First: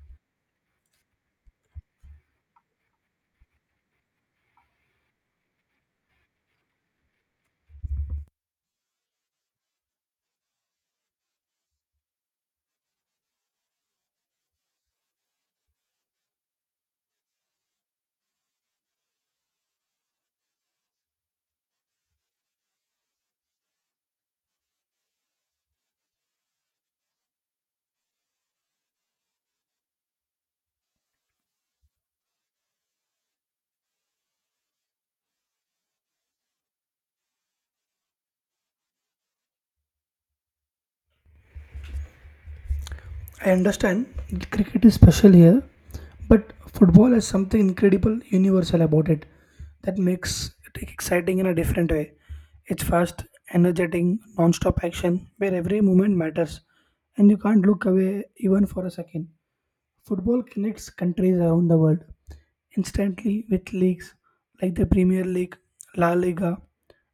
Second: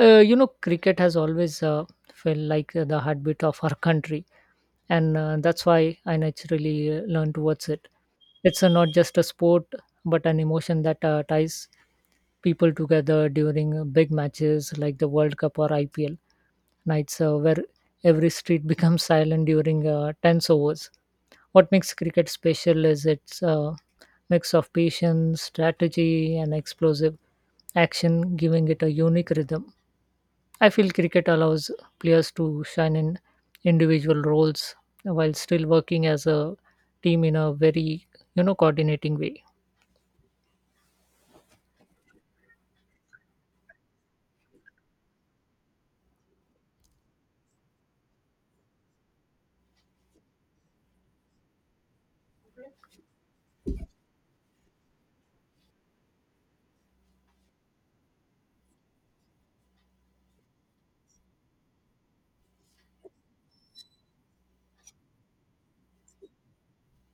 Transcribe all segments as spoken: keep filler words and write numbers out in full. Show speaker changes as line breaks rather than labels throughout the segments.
Uh, you know, cricket has always uh, felt like uh, the heartbeat of our country, and uh, that's why I naturally uh, learned towards it. It's uh, not just a sport, but an emotion that uh, ties people together during uh, big matches like the World Cup or I P L nights, uh, where every street becomes silent during uh, tense overs. What makes cricket special is its uh, mix of patience, strategy, and explosive action, giving it a unique rhythm. I feel cricket allows players to shine in individual roles while still working as a team in a very you know coordinating way.
I understand cricket is special here, but football has something incredible universal about it that makes it exciting in a different way. It's fast, energetic, non stop action where every moment matters and you can't look away even for a second. Football connects countries around the world instantly with leagues like the Premier League, La Liga,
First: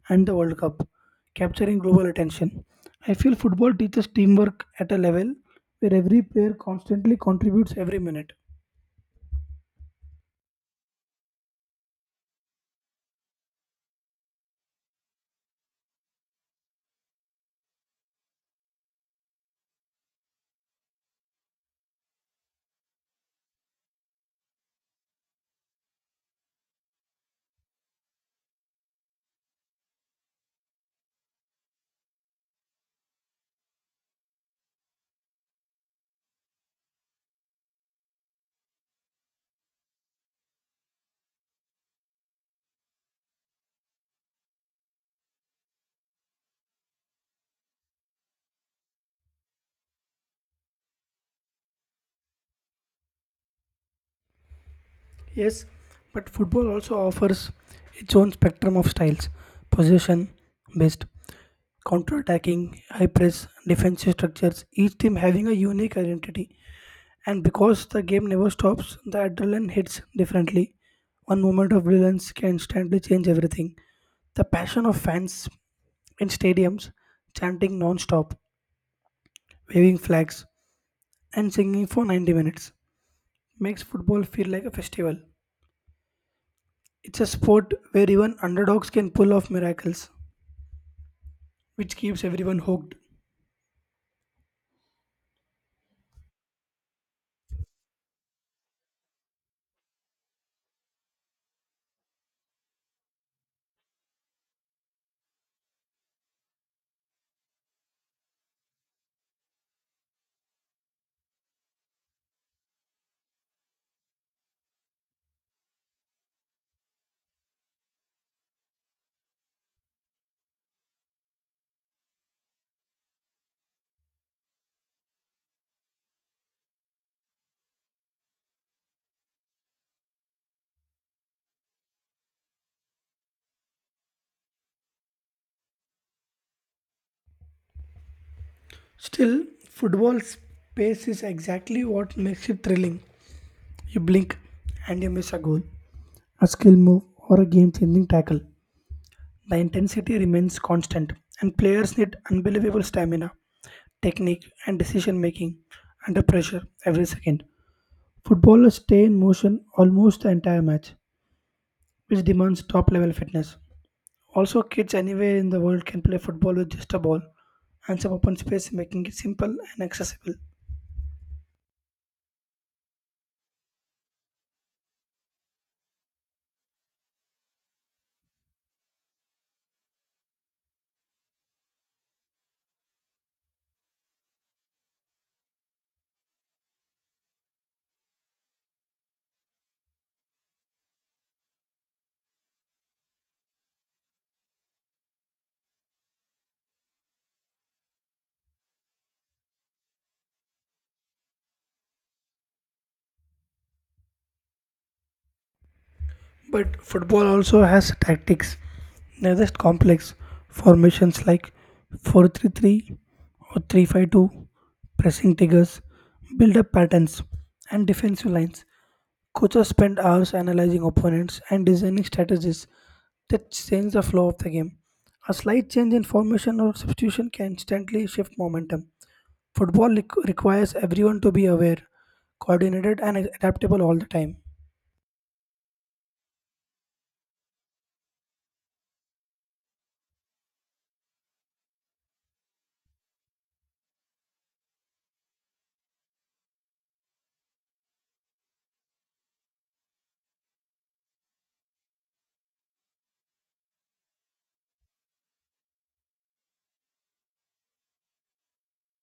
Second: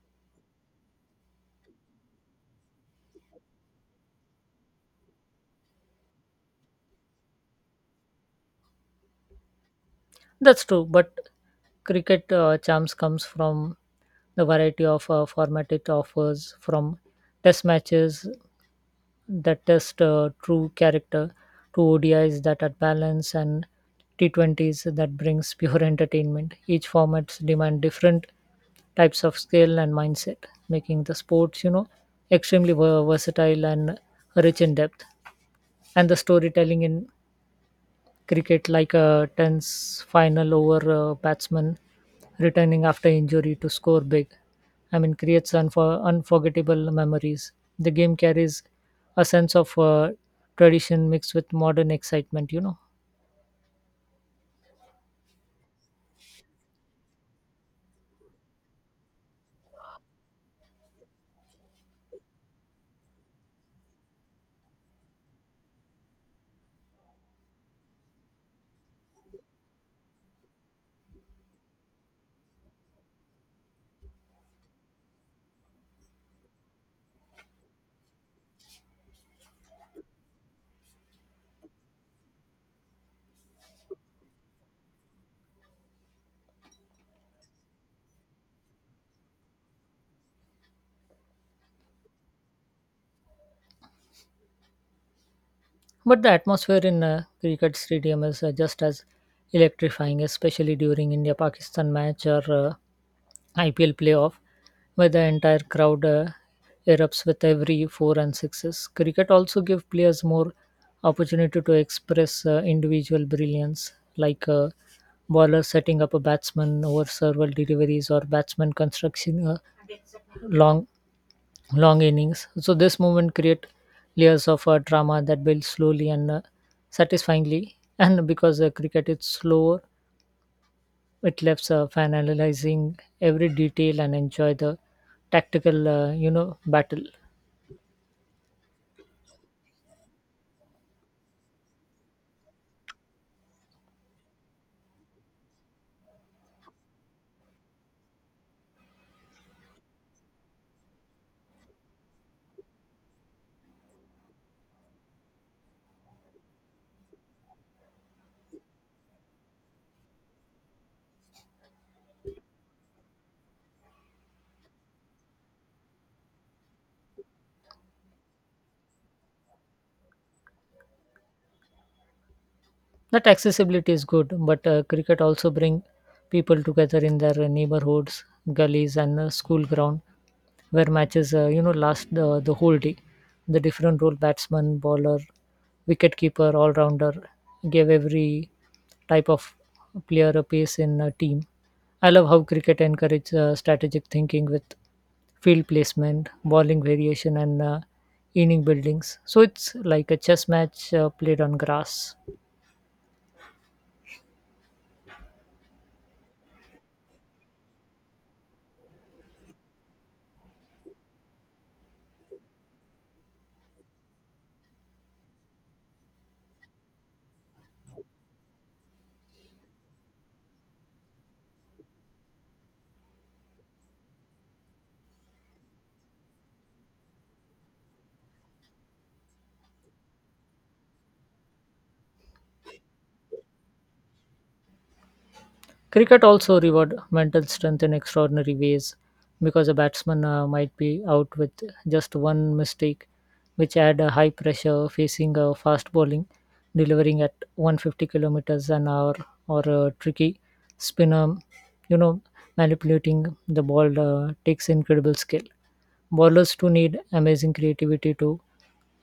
and the World Cup, capturing global attention. I feel football teaches teamwork at a level where every player constantly contributes every minute.
That's true, but cricket uh, charms comes from the variety of uh, format it offers, from test matches that test uh, true character to O D is that are balanced and T twenties that brings pure entertainment. Each formats demand different types of skill and mindset, making the sports, you know, extremely ver- versatile and rich in depth. And the storytelling in cricket like a tense final over uh, batsman returning after injury to score big. I mean, creates unfor- unforgettable memories. The game carries a sense of uh, tradition mixed with modern excitement, you know.
Yes, but football also offers its own spectrum of styles possession based, counter attacking, high press, defensive structures, each team having a unique identity. And because the game never stops, the adrenaline hits differently. One moment of brilliance can instantly change everything. The passion of fans in stadiums chanting non stop, waving flags, and singing for ninety minutes makes football feel like a festival. It's a sport where even underdogs can pull off miracles, which keeps everyone hooked.
But the atmosphere in a cricket stadium is uh, just as electrifying, especially during India Pakistan match or uh, I P L playoff, where the entire crowd uh, erupts with every four and sixes. Cricket also gives players more opportunity to express uh, individual brilliance, like a bowler setting up a batsman over several deliveries or batsman constructing a long long innings. So this movement create layers of uh, drama that build slowly and uh, satisfyingly. And because uh, cricket is slower, it lets uh, fan analyzing every detail and enjoy the tactical, uh, you know, battle.
Still, football's pace is exactly what makes it thrilling. You blink and you miss a goal, a skill move, or a game changing tackle. The intensity remains constant, and players need unbelievable stamina, technique, and decision making under pressure every second. Footballers stay in motion almost the entire match, which demands top level fitness. Also, kids anywhere in the world can play football with just a ball and some open space, making it simple and accessible.
That accessibility is good but uh, cricket also bring people together in their uh, neighborhoods gullies and uh, school ground where matches uh, you know last the, the whole day. The different role batsman bowler wicket keeper all rounder gave every type of player a pace in a team. I love how cricket encourages uh, strategic thinking with field placement bowling variation and uh, inning buildings, so it's like a chess match uh, played on grass.
But football also has tactics. They're just complex formations like four three three or three five two, pressing triggers, build-up patterns, and defensive lines. Coaches spend hours analyzing opponents and designing strategies that change the flow of the game. A slight change in formation or substitution can instantly shift momentum. Football req- requires everyone to be aware, coordinated, and adaptable all the time.
Cricket also reward mental strength in extraordinary ways because a batsman uh, might be out with just one mistake, which add a high pressure facing a fast bowling, delivering at one hundred fifty kilometers an hour or a tricky spinner. You know, manipulating the ball uh, takes incredible skill. Bowlers too need amazing creativity to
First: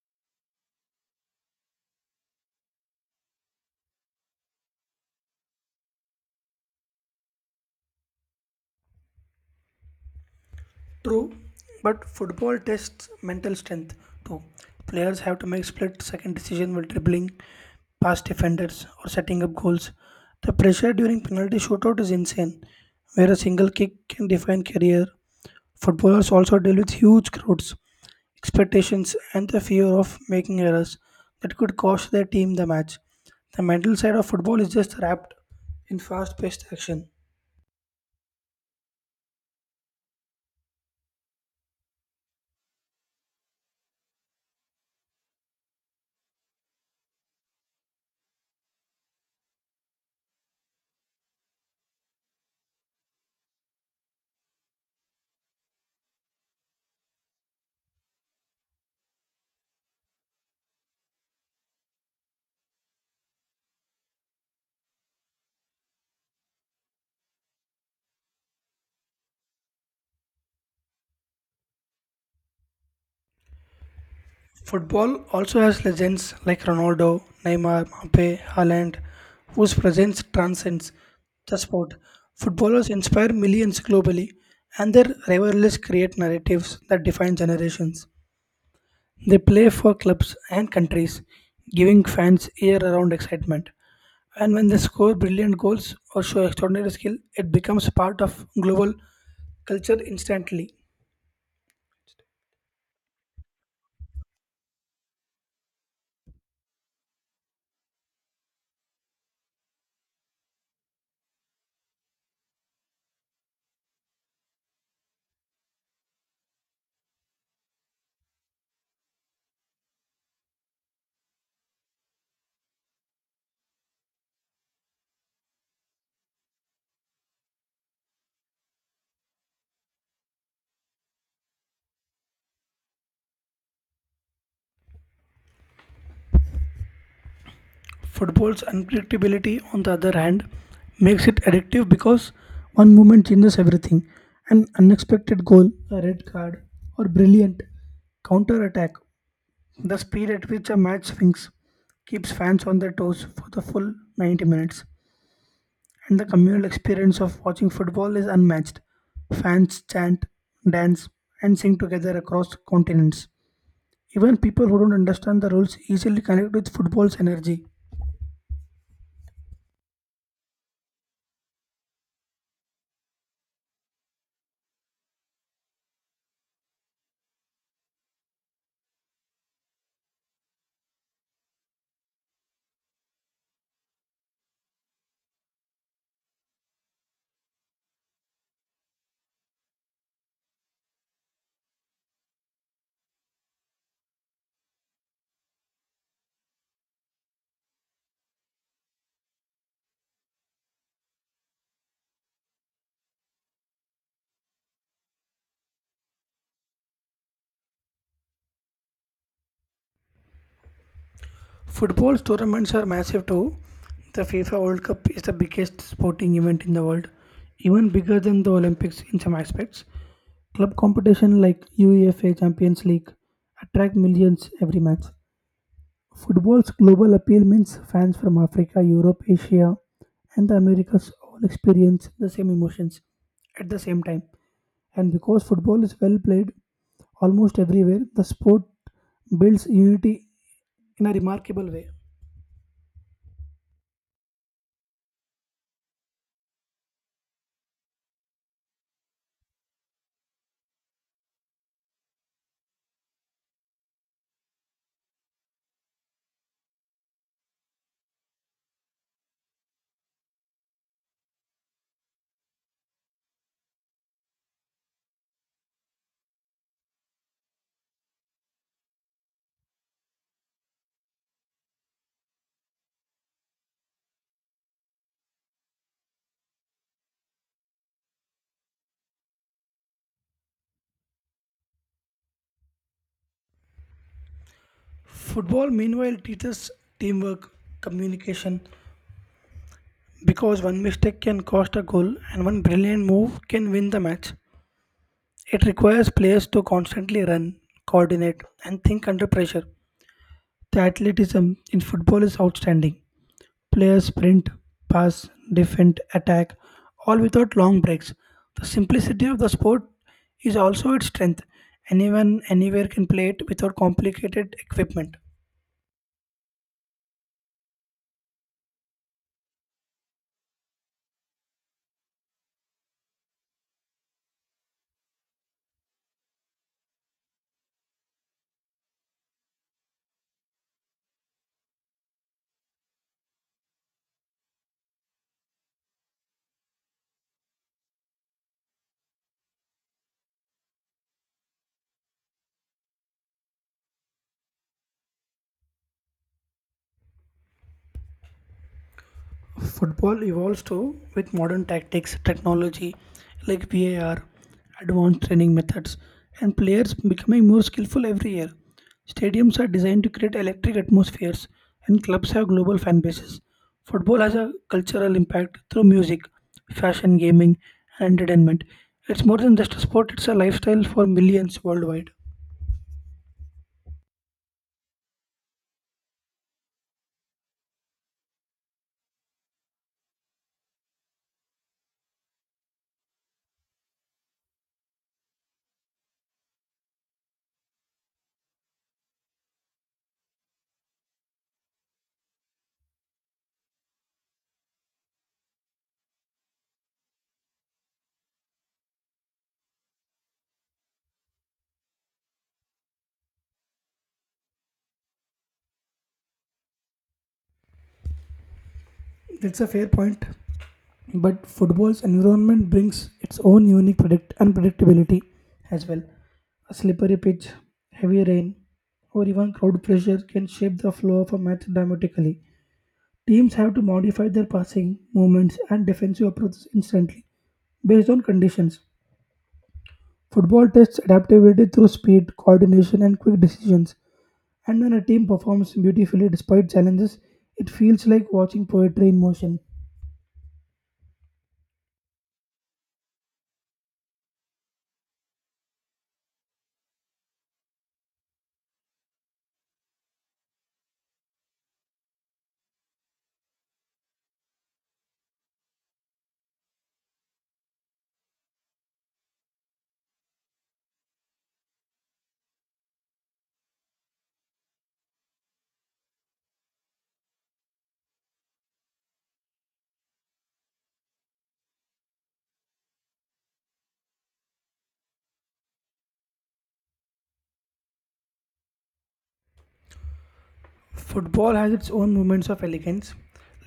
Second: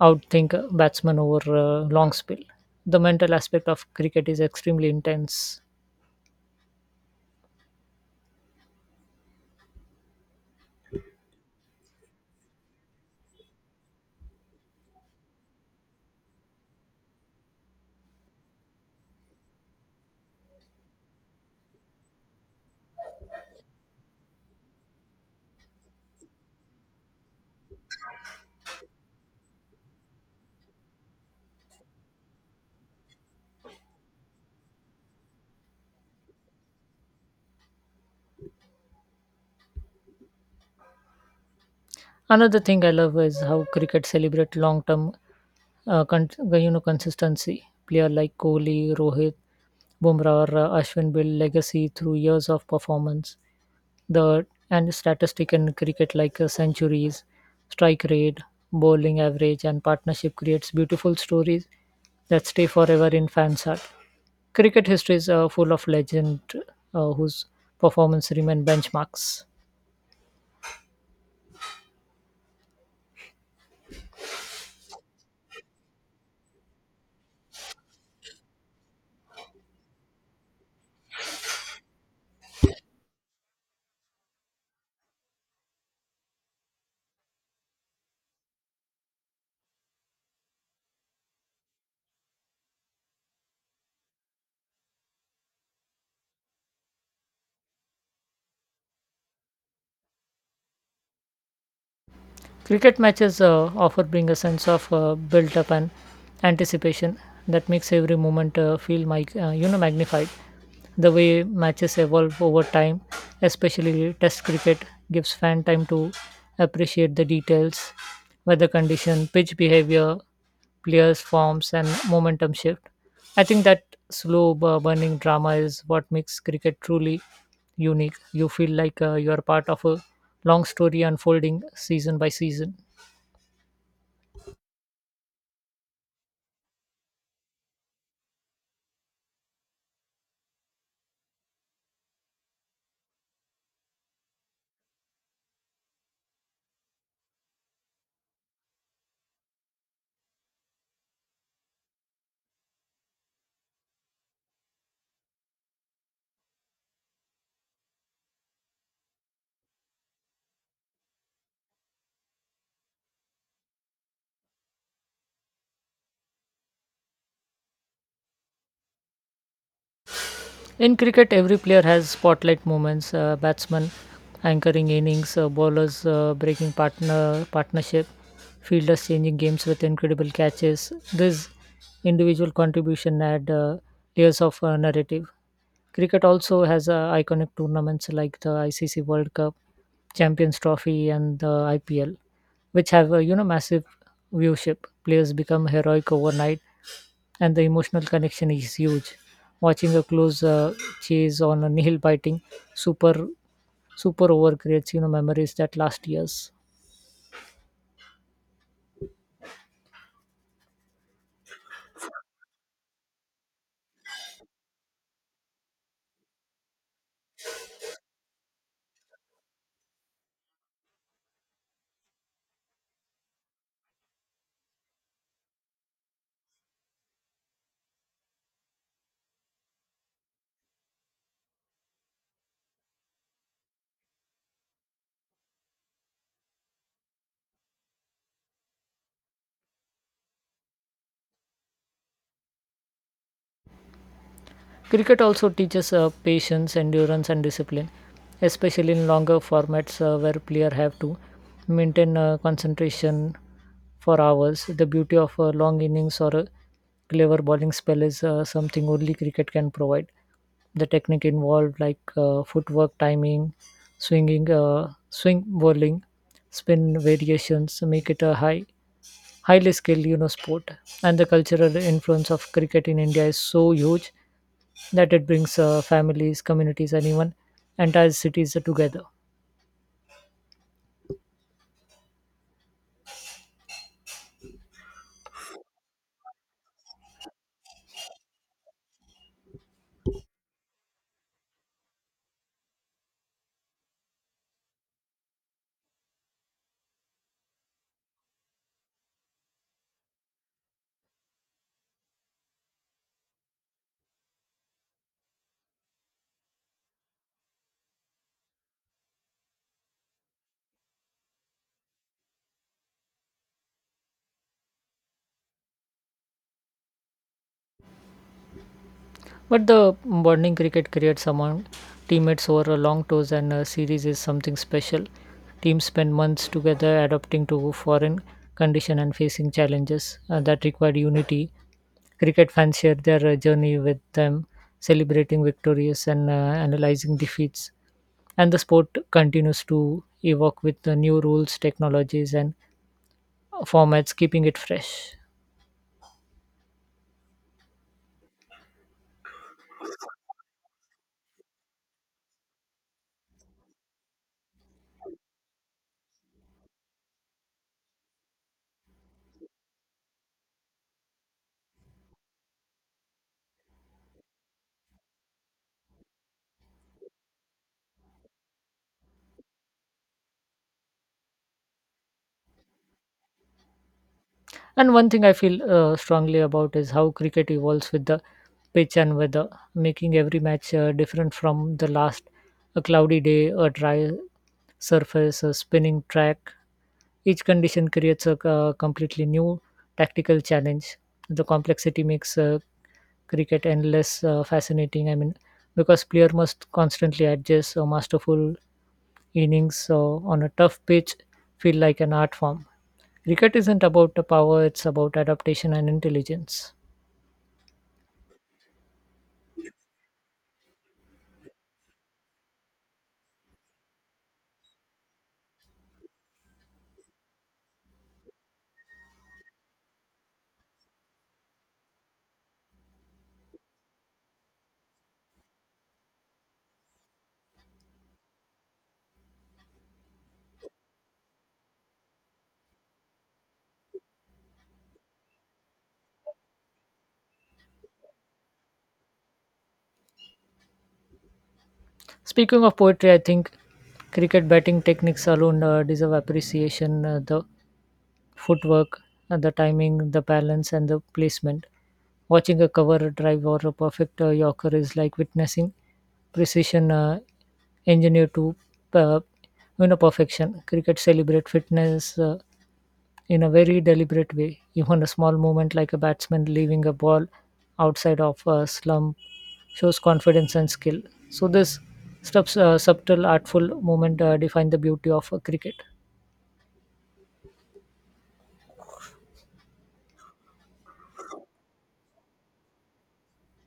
outthink a batsman over a long spell. The mental aspect of cricket is extremely intense.
True, but football tests mental strength too. Players have to make split second decision while dribbling past defenders or setting up goals. The pressure during penalty shootout is insane, where a single kick can define career. Footballers also deal with huge crowds, expectations, and the fear of making errors that could cost their team the match. The mental side of football is just wrapped in fast paced action.
Another thing I love is how cricket celebrate long-term, uh, con- uh, you know, consistency. Player like Kohli, Rohit, Bumrah, or uh, Ashwin build legacy through years of performance. The and statistic in cricket like uh, centuries, strike rate, bowling average, and partnership creates beautiful stories that stay forever in fans' heart. Cricket history is uh, full of legend uh, whose performance remain benchmarks.
Football also has legends like Ronaldo, Neymar, Mbappe, Haaland, whose presence transcends the sport. Footballers inspire millions globally, and their rivalries create narratives that define generations. They play for clubs and countries, giving fans year-round excitement. And when they score brilliant goals or show extraordinary skill, it becomes part of global culture instantly.
Cricket matches uh, offer bring a sense of uh, built up and anticipation that makes every moment uh, feel my, uh, you know magnified. The way matches evolve over time, especially Test cricket, gives fan time to appreciate the details, weather condition, pitch behavior, players' forms, and momentum shift. I think that slow bu- burning drama is what makes cricket truly unique. You feel like uh, you are part of a long story unfolding season by season.
Football's unpredictability, on the other hand, makes it addictive because one moment changes everything. An unexpected goal, a red card, or brilliant counter attack. The speed at which a match swings keeps fans on their toes for the full ninety minutes, and the communal experience of watching football is unmatched. Fans chant, dance, and sing together across continents. Even people who don't understand the rules easily connect with football's energy.
In cricket, every player has spotlight moments. Uh, batsmen anchoring innings, uh, bowlers uh, breaking partner partnership, fielders changing games with incredible catches. This individual contribution add uh, layers of uh, narrative. Cricket also has uh, iconic tournaments like the I C C World Cup, Champions Trophy, and the I P L, which have uh, you know massive viewership. Players become heroic overnight and the emotional connection is huge. Watching a close uh, chase on a nail biting super super over creates, you know, memories that last years.
Football tournaments are massive too. The FIFA World Cup is the biggest sporting event in the world, even bigger than the Olympics in some aspects. Club competition like UEFA Champions League attract millions every match. Football's global appeal means fans from Africa, Europe, Asia, and the Americas all experience the same emotions at the same time. And because football is well played almost everywhere, the sport builds unity in a remarkable way.
Cricket also teaches uh, patience, endurance, and discipline, especially in longer formats uh, where players have to maintain uh, concentration for hours. The beauty of a long innings or a clever bowling spell is uh, something only cricket can provide. The technique involved, like uh, footwork, timing, swinging, uh, swing bowling, spin variations, make it a high, highly skilled, you know, sport. And the cultural influence of cricket in India is so huge that it brings uh, families, communities, and even entire cities together.
Football, meanwhile, teaches teamwork, communication, because one mistake can cost a goal and one brilliant move can win the match. It requires players to constantly run, coordinate, and think under pressure. The athleticism in football is outstanding. Players sprint, pass, defend, attack, all without long breaks. The simplicity of the sport is also its strength. Anyone, anywhere can play it without complicated equipment.
But the bonding cricket creates among teammates over a long tours and uh, series is something special. Teams spend months together adapting to foreign condition and facing challenges uh, that require unity. Cricket fans share their uh, journey with them, celebrating victories and uh, analyzing defeats. And the sport continues to evolve with the new rules, technologies, and formats, keeping it fresh.
Football evolves too with modern tactics, technology like V A R, advanced training methods, and players becoming more skillful every year. Stadiums are designed to create electric atmospheres, and clubs have global fan bases. Football has a cultural impact through music, fashion, gaming, and entertainment. It's more than just a sport, it's a lifestyle for millions worldwide.
And one thing I feel uh, strongly about is how cricket evolves with the pitch and weather, making every match uh, different from the last. A cloudy day, a dry surface, a spinning track. Each condition creates a uh, completely new tactical challenge. The complexity makes uh, cricket endless uh, fascinating. I mean, because player must constantly adjust a masterful innings uh, on a tough pitch feel like an art form. Cricket isn't about the power, it's about adaptation and intelligence.
That's a fair point. But football's environment brings its own unique predict- unpredictability as well. A slippery pitch, heavy rain, or even crowd pressure can shape the flow of a match dramatically. Teams have to modify their passing, movements, and defensive approaches instantly based on conditions. Football tests adaptability through speed, coordination, and quick decisions. And when a team performs beautifully despite challenges, it feels like watching poetry in motion.
Speaking of poetry, I think cricket batting techniques alone uh, deserve appreciation. Uh, the footwork, uh, the timing, the balance, and the placement. Watching a cover drive or a perfect uh, yorker is like witnessing precision uh, engineered to uh, you know perfection. Cricket celebrate fitness. Uh, in a very deliberate way. Even a small movement like a batsman leaving a ball outside of a slump shows confidence and skill. So this sub- uh, subtle, artful movement uh, define the beauty of uh, cricket.
Football has its own moments of elegance,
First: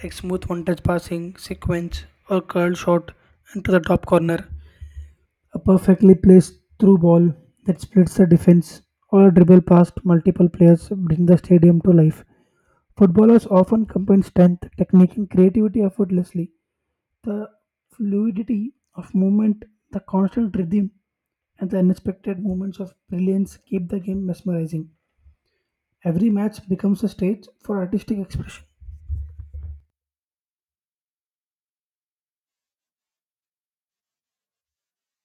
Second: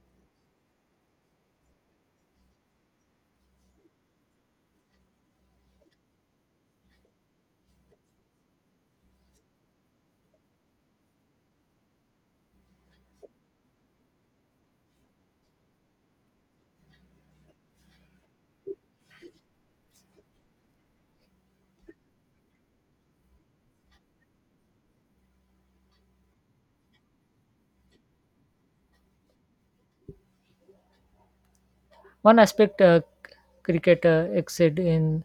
like smooth one touch passing, sequence, or curled shot into the top corner, a perfectly placed through ball that splits the defense, or a dribble past multiple players bring the stadium to life. Footballers often combine strength, technique, and creativity effortlessly. The fluidity of movement, the constant rhythm, and the unexpected moments of brilliance keep the game mesmerizing. Every match becomes a stage for artistic expression.
One aspect uh, c- cricket uh, excelled in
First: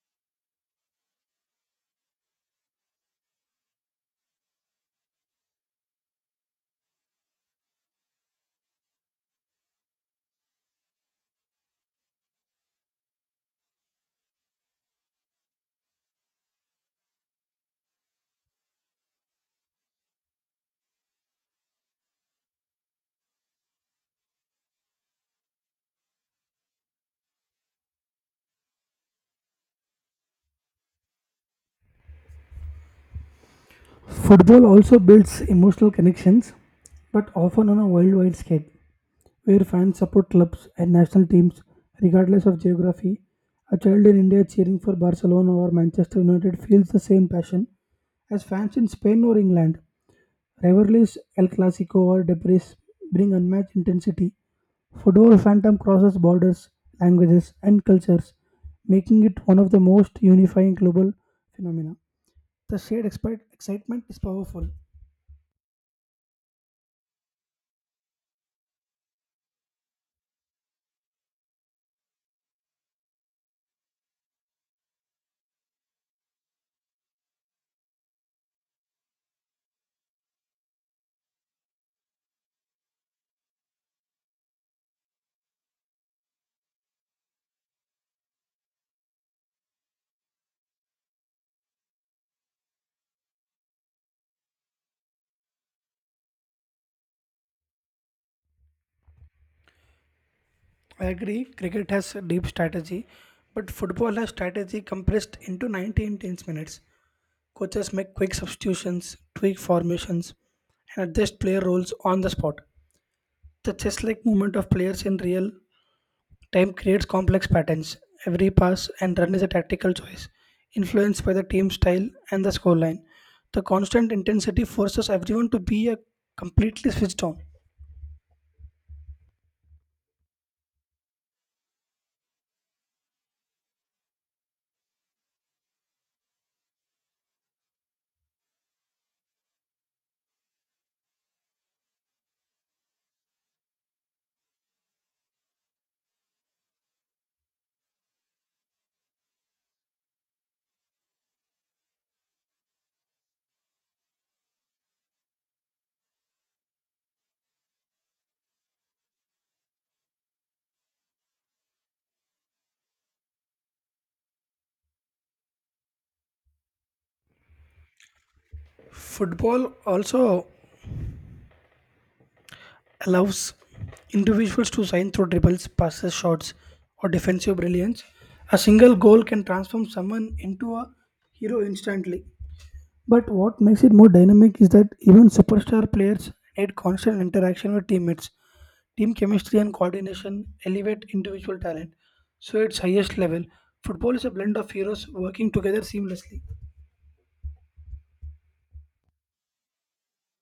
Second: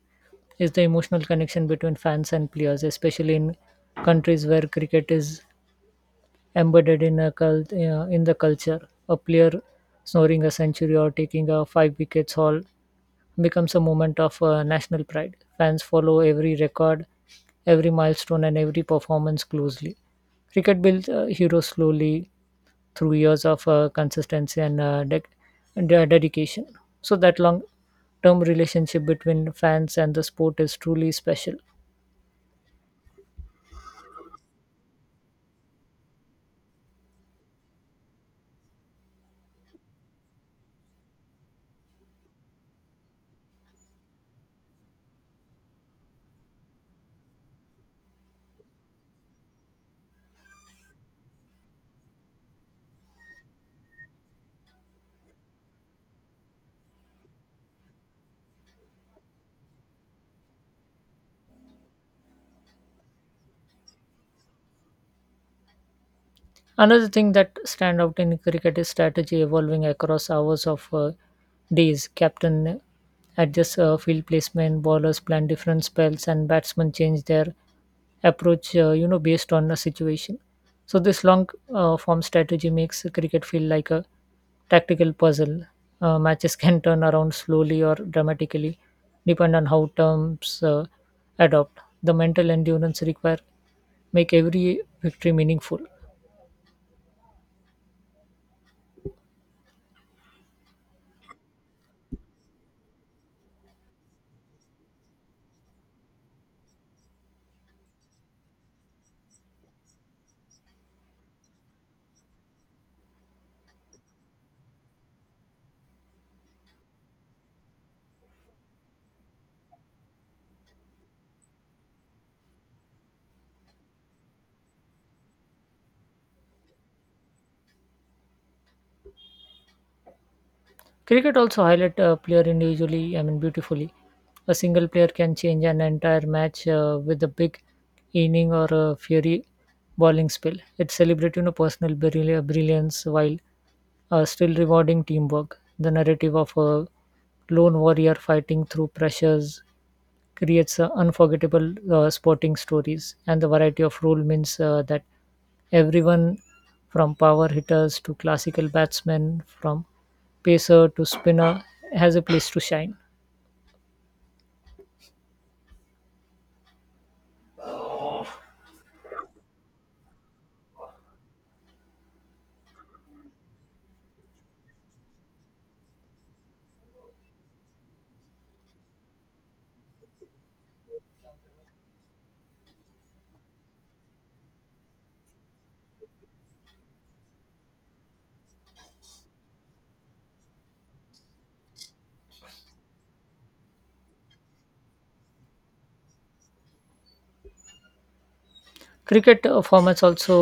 is the emotional connection between fans and players, especially in countries where cricket is embedded in a cult, uh, in the culture. A player scoring a century or taking a five wickets haul becomes a moment of uh, national pride. Fans follow every record, every milestone, and every performance closely. Cricket builds uh, heroes slowly through years of uh, consistency and uh, dec de- dedication. So that long term relationship between fans and the sport is truly special.
Football also builds emotional connections, but often on a worldwide scale, where fans support clubs and national teams regardless of geography. A child in India cheering for Barcelona or Manchester United feels the same passion as fans in Spain or England. Rivalries El Clasico or Debris bring unmatched intensity. Football phantom crosses borders, languages, and cultures, making it one of the most unifying global phenomena. The shared expi- excitement is powerful.
Another thing that stand out in cricket is strategy evolving across hours of uh, days. Captain adjusts uh, field placement, bowlers plan different spells, and batsmen change their approach, uh, you know, based on the situation. So this long uh, form strategy makes cricket feel like a tactical puzzle. Uh, matches can turn around slowly or dramatically, depend on how terms uh, adopt. The mental endurance required make every victory meaningful.
I agree, cricket has deep strategy, but football has strategy compressed into ninety intense minutes. Coaches make quick substitutions, tweak formations, and adjust player roles on the spot. The chess like movement of players in real time creates complex patterns. Every pass and run is a tactical choice, influenced by the team style and the scoreline. The constant intensity forces everyone to be a completely switched on.
Cricket also highlight a player individually, I mean beautifully. A single player can change an entire match uh, with a big inning or a fiery bowling spell. It celebrates, you know, personal brill- brilliance while uh, still rewarding teamwork. The narrative of a lone warrior fighting through pressures creates uh, unforgettable uh, sporting stories, and the variety of role means uh, that everyone from power hitters to classical batsmen, from pacer to spinner has a place to shine.
Football also allows individuals to shine through dribbles, passes, shots, or defensive brilliance. A single goal can transform someone into a hero instantly. But what makes it more dynamic is that even superstar players need constant interaction with teammates. Team chemistry and coordination elevate individual talent. So, its highest level, football is a blend of heroes working together seamlessly.
Cricket uh, formats also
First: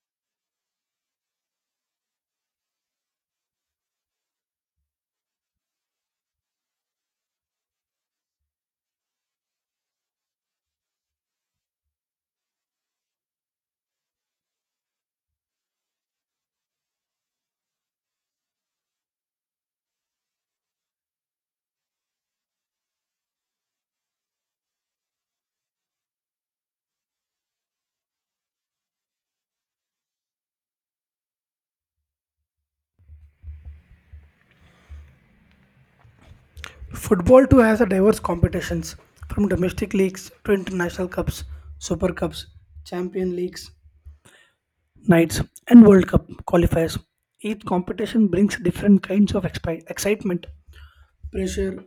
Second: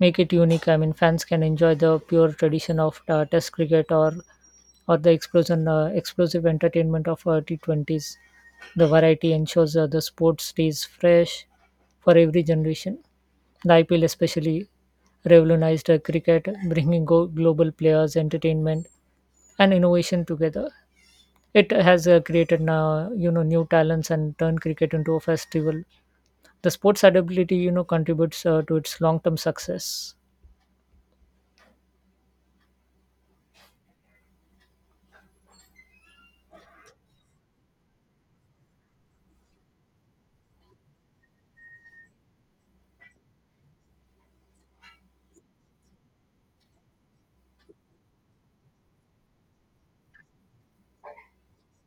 make it unique. I mean, fans can enjoy the pure tradition of uh, Test cricket or or the explosion uh, explosive entertainment of uh, T twenties. The variety ensures uh, the sport stays fresh for every generation. The I P L especially revolutionized uh, cricket, bringing go- global players, entertainment, and innovation together. It has uh, created now, you know, new talents and turned cricket into a festival. The sport's adaptability, you know, contributes uh, to its long-term success.
Football too has a diverse competitions from domestic leagues to international cups, super cups, champion leagues, nights and world cup qualifiers. Each competition brings different kinds of expi- excitement, pressure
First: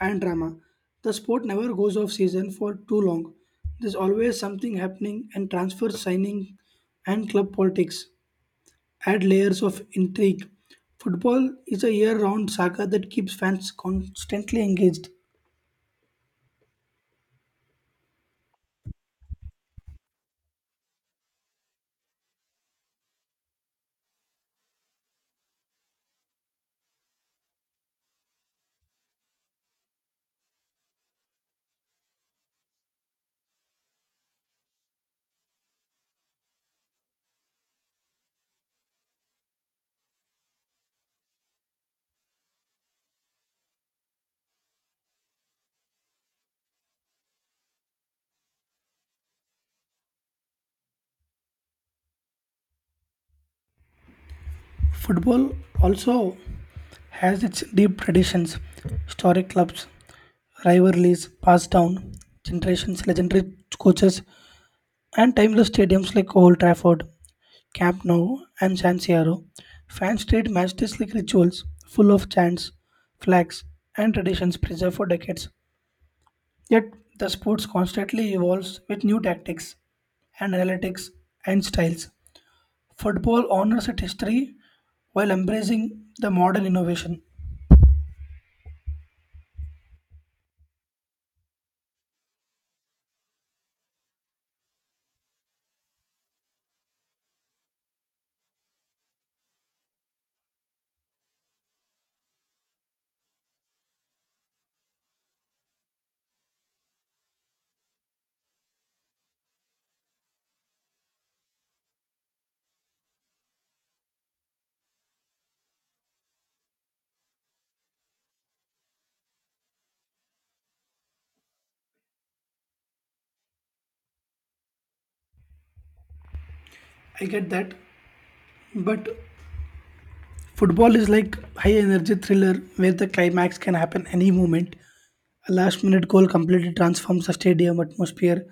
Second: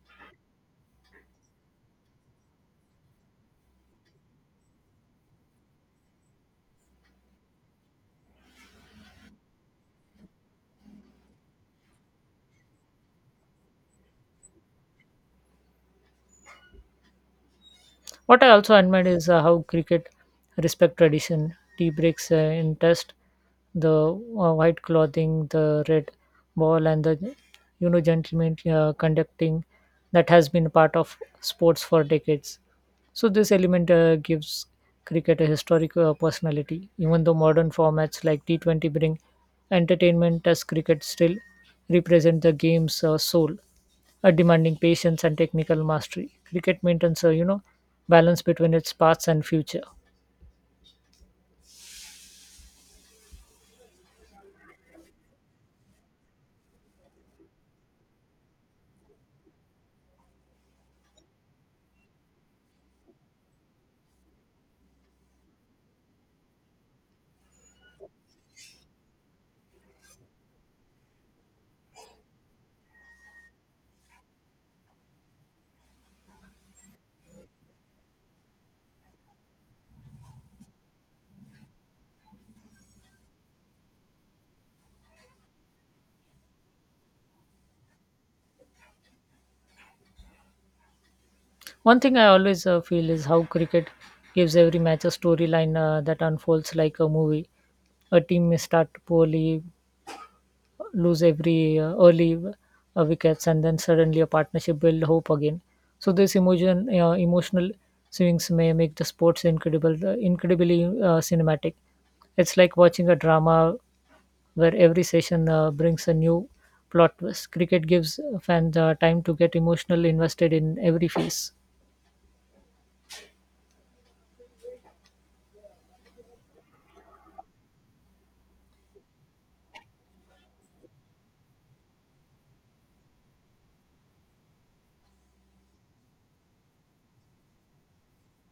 and drama. The sport never goes off season for too long. There's always something happening and transfer signing and club politics add layers of intrigue. Football is a year-round saga that keeps fans constantly engaged.
What I also admire is uh, how cricket respect tradition, tea breaks uh, in test, the uh, white clothing, the red ball, and the, you know, gentlemen uh, conducting that has been part of sports for decades. So this element uh, gives cricket a historic uh, personality. Even though modern formats like T twenty bring entertainment, as cricket still represent the game's uh, soul, uh, demanding patience and technical mastery. Cricket maintains a, you know, balance between its past and future.
Football also has its deep traditions, historic clubs, rivalries passed down, generations, legendary coaches, and timeless stadiums like Old Trafford, Camp Nou, and San Siro. Fans treat matches like rituals, full of chants, flags, and traditions preserved for decades. Yet the sports constantly evolves with new tactics, analytics, and styles. Football honors its history while embracing the modern innovation.
One thing I always uh, feel is how cricket gives every match a storyline uh, that unfolds like a movie. A team may start poorly, lose every uh, early uh, wickets, and then suddenly a partnership build hope again. So this emotion, uh, emotional swings may make the sports incredible, uh, incredibly uh, cinematic. It's like watching a drama where every session uh, brings a new plot twist. Cricket gives fans uh, time to get emotionally invested in every phase.
I get that, but football is like high energy thriller where the climax can happen any moment. A last minute goal completely transforms a stadium atmosphere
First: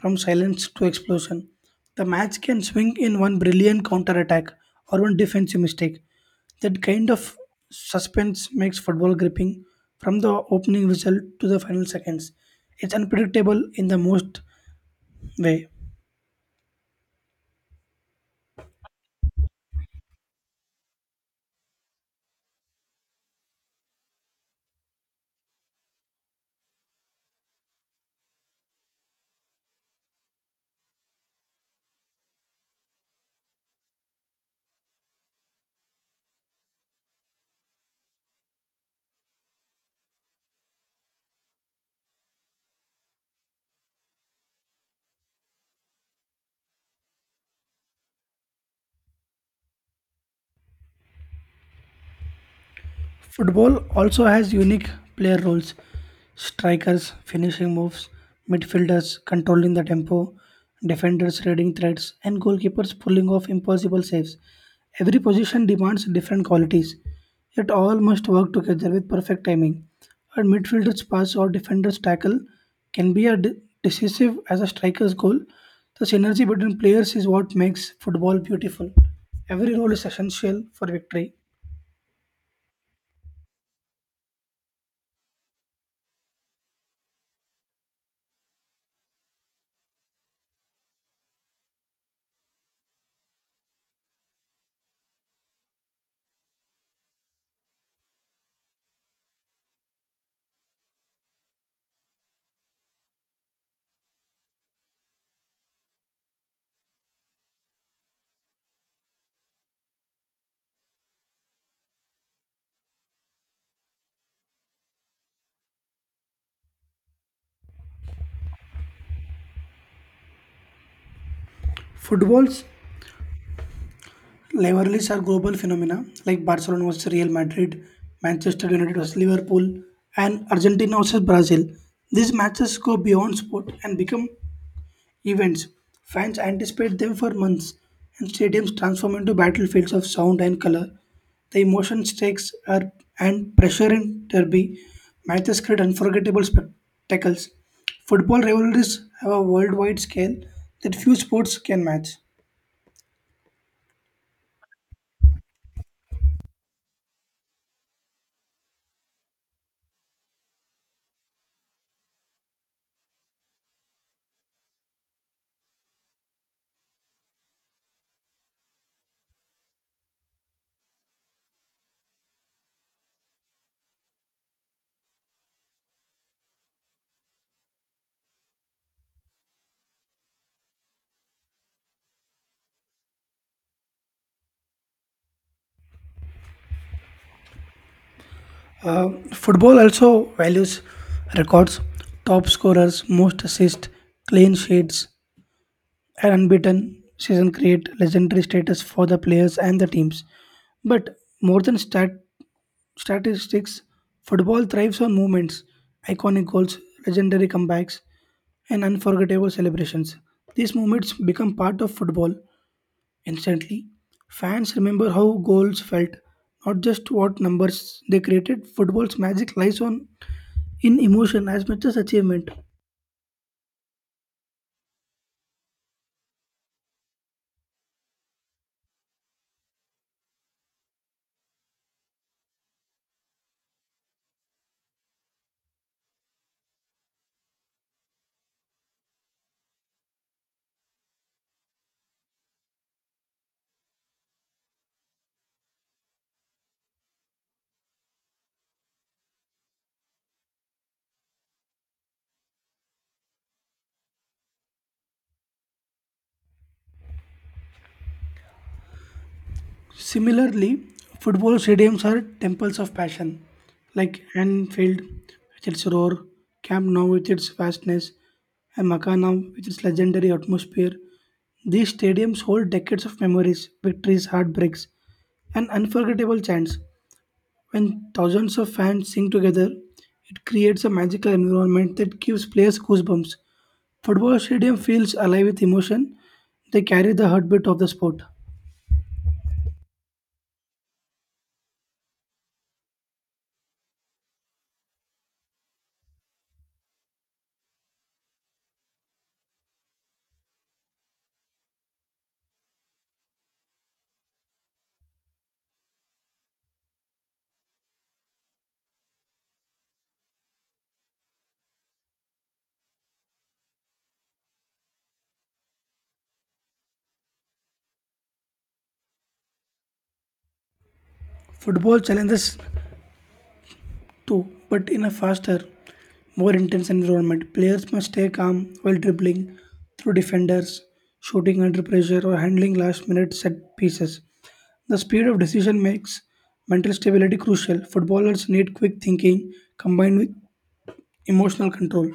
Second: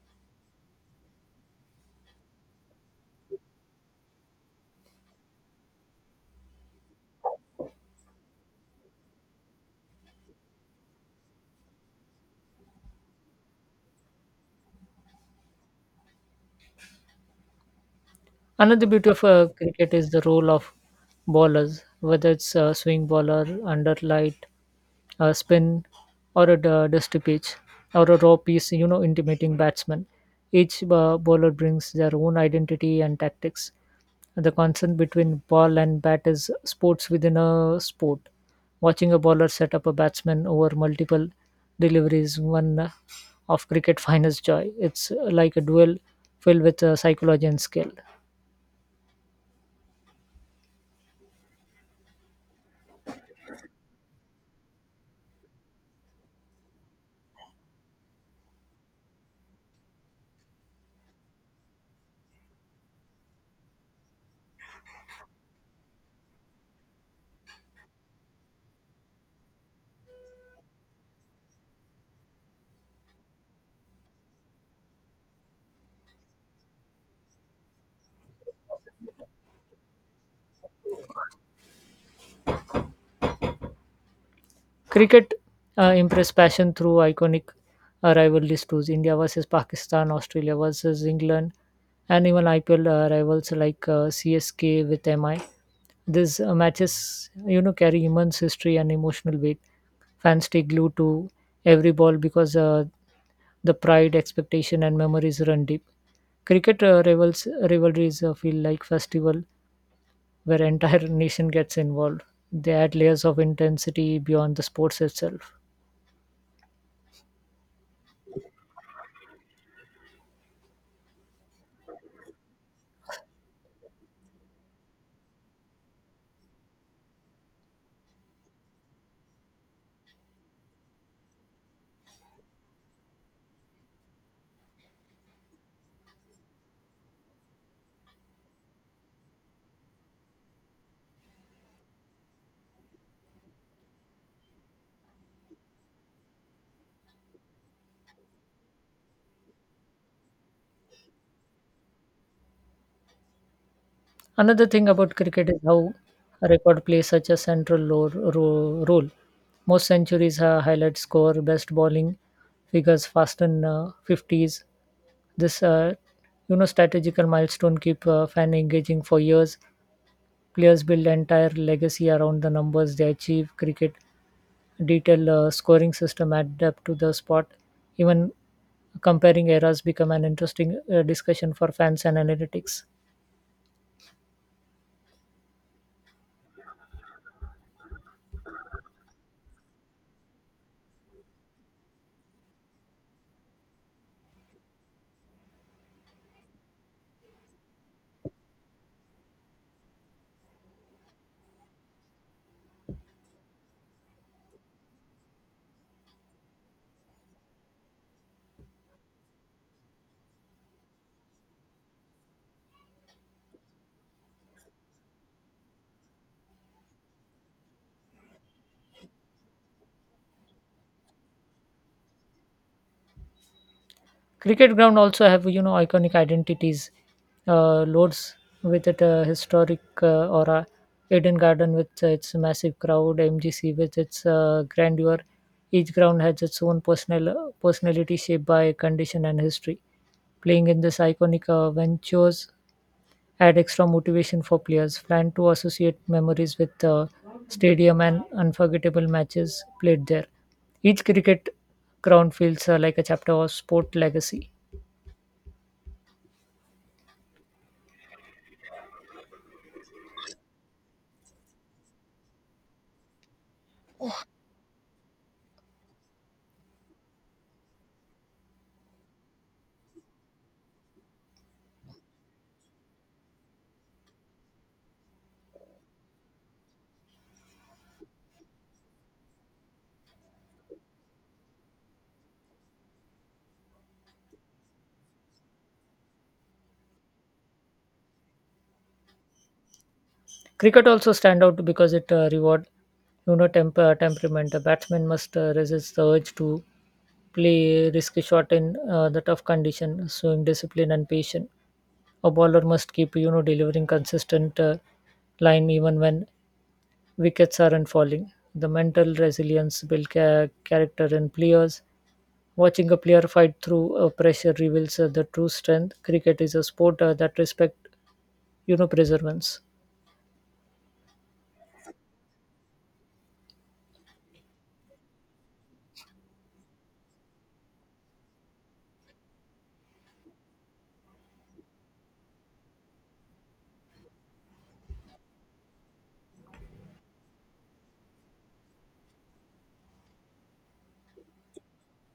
from silence to explosion. The match can swing in one brilliant counter attack or one defensive mistake. That kind of suspense makes football gripping from the opening whistle to the final seconds. It's unpredictable in the most way.
Another beauty of uh, cricket is the role of bowlers, whether it's a swing bowler, under light, a spin, or a d- dusty pitch, or a raw piece, you know, intimidating batsman. Each uh, bowler brings their own identity and tactics. The concern between ball and bat is sports within a sport. Watching a bowler set up a batsman over multiple deliveries, one of cricket finest joy. It's like a duel filled with uh, psychology and skill.
Football also has unique player roles strikers, finishing moves, midfielders controlling the tempo, defenders reading threats, and goalkeepers pulling off impossible saves. Every position demands different qualities, yet all must work together with perfect timing. A midfielder's pass or defender's tackle can be as de- decisive as a striker's goal. The synergy between players is what makes football beautiful. Every role is essential for victory.
Cricket uh, impressed passion through iconic uh, rivalries too. India versus Pakistan, Australia versus England, and even I P L uh, rivals like uh, C S K with M I. These uh, matches, you know, carry immense history and emotional weight. Fans stay glued to every ball because uh, the pride, expectation, and memories run deep. Cricket uh, rivals rivalries uh, feel like festival where entire nation gets involved. They add layers of intensity beyond the sports itself.
Football's rivalries are global phenomena like Barcelona versus Real Madrid, Manchester United versus Liverpool, and Argentina versus Brazil. These matches go beyond sport and become events. Fans anticipate them for months, and stadiums transform into battlefields of sound and color. The emotion stakes are and pressure in derby matches create unforgettable spectacles. Football rivalries have a worldwide scale that few sports can match.
Another thing about cricket is how a record plays such a central lo- ro- role. Most centuries are highlight score, best bowling figures, fast and uh, fifties. This, uh, you know, strategical milestone keep uh, fan engaging for years. Players build entire legacy around the numbers they achieve. Cricket detail uh, scoring system adapt to the spot. Even comparing eras become an interesting uh, discussion for fans and analytics.
Uh, Football also values records, top scorers, most assists, clean sheets, and unbeaten season create legendary status for the players and the teams. But more than stat statistics, football thrives on moments, iconic goals, legendary comebacks, and unforgettable celebrations. These moments become part of football instantly. Fans remember how goals felt, not just what numbers they created. Football's magic lies on in emotion as much as achievement.
Cricket ground also have, you know, iconic identities. Uh, Lords with it uh, historic uh, aura, Eden Garden with uh, its massive crowd, M G C with its uh, grandeur. Each ground has its own personal personality shaped by condition and history. Playing in this iconic uh, ventures add extra motivation for players. Plan to associate memories with uh, stadium and unforgettable matches played there. Each cricket ground feels uh, like a chapter of sport legacy.
Similarly, football stadiums are temples of passion, like Anfield with its roar, Camp Nou with its vastness, and Makana with its legendary atmosphere. These stadiums hold decades of memories, victories, heartbreaks, and unforgettable chants. When thousands of fans sing together, it creates a magical environment that gives players goosebumps. Football stadium feels alive with emotion. They carry the heartbeat of the sport.
Cricket also stand out because it uh, reward, you know, temper temperament. The batsman must uh, resist the urge to play risky shot in uh, the tough condition, showing discipline and patience. A bowler must keep, you know, delivering consistent uh, line even when wickets aren't falling. The mental resilience build ca- character in players. Watching a player fight through uh, pressure reveals uh, the true strength. Cricket is a sport uh, that respect, you know, perseverance.
Football challenges too, but in a faster, more intense environment. Players must stay calm while dribbling through defenders, shooting under pressure, or handling last minute set pieces. The speed of decision makes mental stability crucial. Footballers need quick thinking combined with emotional control.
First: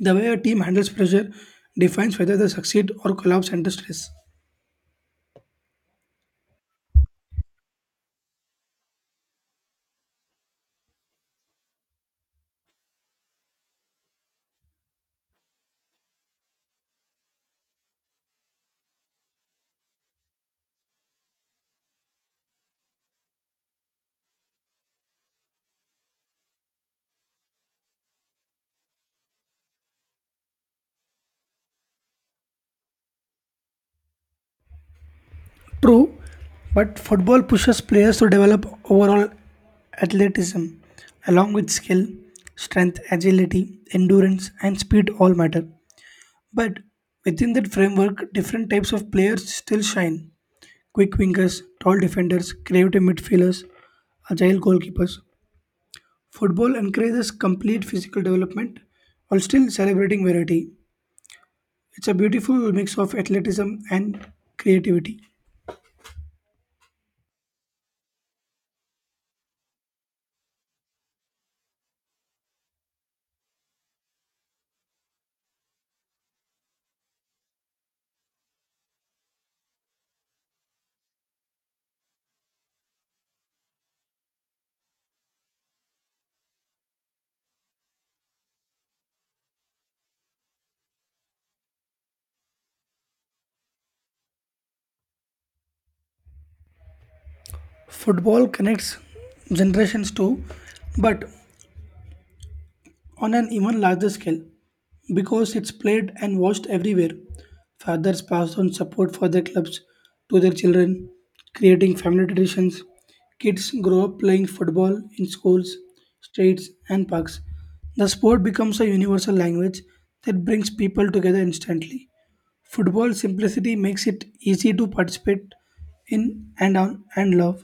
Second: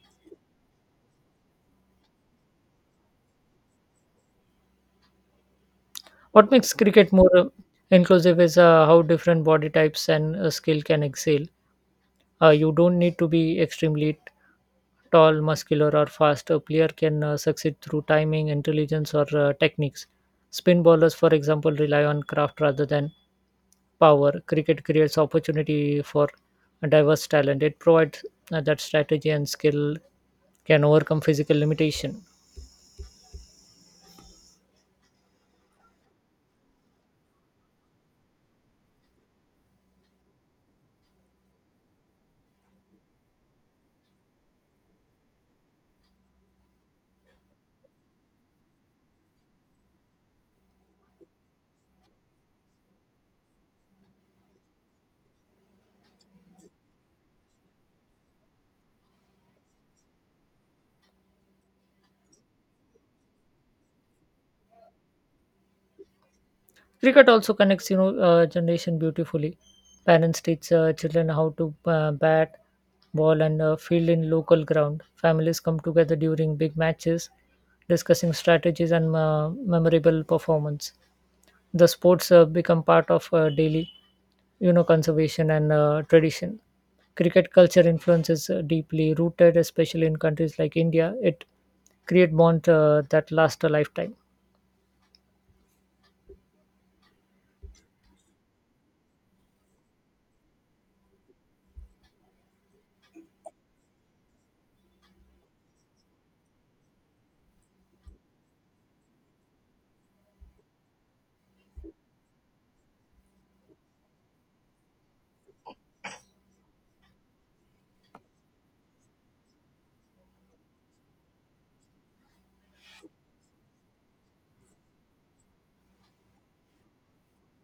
The way a team handles pressure defines whether they succeed or collapse under stress.
What makes cricket more uh, inclusive is uh, how different body types and uh, skill can excel. Uh, you don't need to be extremely tall, muscular, or fast. A player can uh, succeed through timing, intelligence, or uh, techniques. Spin bowlers, for example, rely on craft rather than power. Cricket creates opportunity for diverse talent. It provides uh, that strategy and skill can overcome physical limitation.
True, but football pushes players to develop overall athleticism along with skill, strength, agility, endurance, and speed all matter. But within that framework, different types of players still shine quick wingers, tall defenders, creative midfielders, agile goalkeepers. Football encourages complete physical development while still celebrating variety. It's a beautiful mix of athleticism and creativity.
Cricket also connects, you know, uh, generation beautifully. Parents teach uh, children how to uh, bat, ball, and uh, field in local ground. Families come together during big matches, discussing strategies and uh, memorable performance. The sports uh, become part of uh, daily, you know, conservation and uh, tradition. Cricket culture influences uh, deeply rooted, especially in countries like India. It create bond uh, that last a lifetime.
Football connects generations too, but on an even larger scale because it's played and watched everywhere. Fathers pass on support for their clubs to their children, creating family traditions. Kids grow up playing football in schools, streets, and parks. The sport becomes a universal language that brings people together instantly. Football's simplicity makes it easy to participate in and on and love.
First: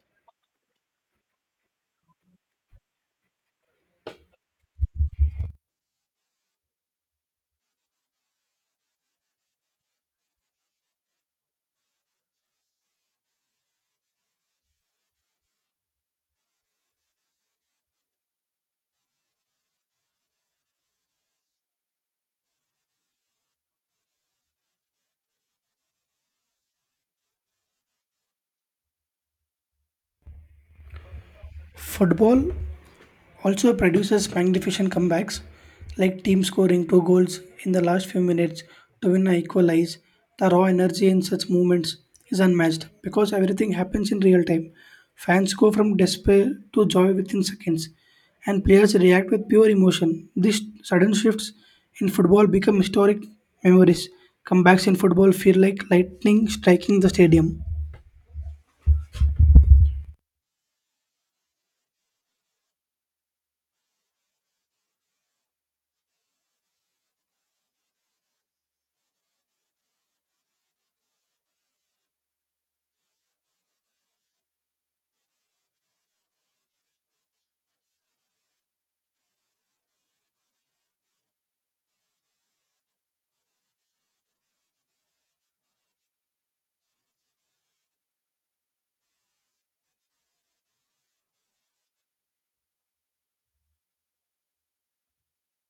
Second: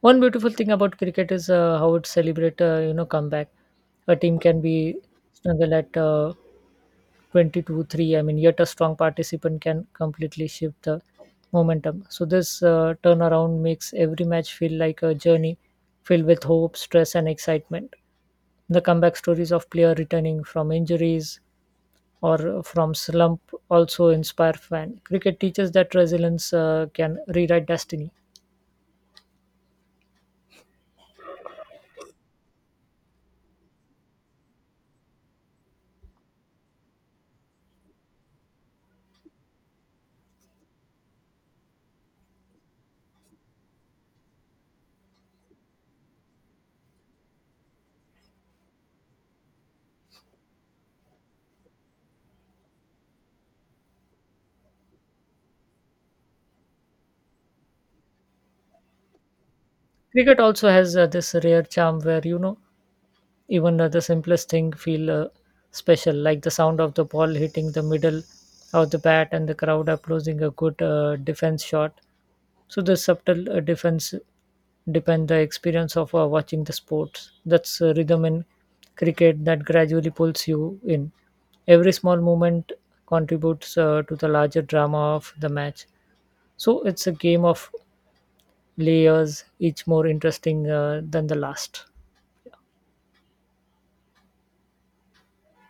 One beautiful thing about cricket is uh, how it celebrate uh, you know comeback. A team can be snuggle at uh, twenty-two three. I mean, yet a strong participant can completely shift the momentum. So this uh, turnaround makes every match feel like a journey filled with hope, stress, and excitement. The comeback stories of player returning from injuries or from slump also inspire fan. Cricket teaches that resilience uh, can rewrite destiny.
Football also produces magnificent comebacks like teams scoring two goals in the last few minutes to win or equalize. The raw energy in such moments is unmatched because everything happens in real time. Fans go from despair to joy within seconds, and players react with pure emotion. These sudden shifts in football become historic memories. Comebacks in football feel like lightning striking the stadium.
Cricket also has uh, this rare charm where, you know, even uh, the simplest thing feel uh, special, like the sound of the ball hitting the middle of the bat and the crowd applauding a good uh, defense shot. So the subtle uh, defense depend the experience of uh, watching the sports. That's uh, rhythm in cricket that gradually pulls you in. Every small movement contributes uh, to the larger drama of the match. So it's a game of layers, each more interesting uh, than the last.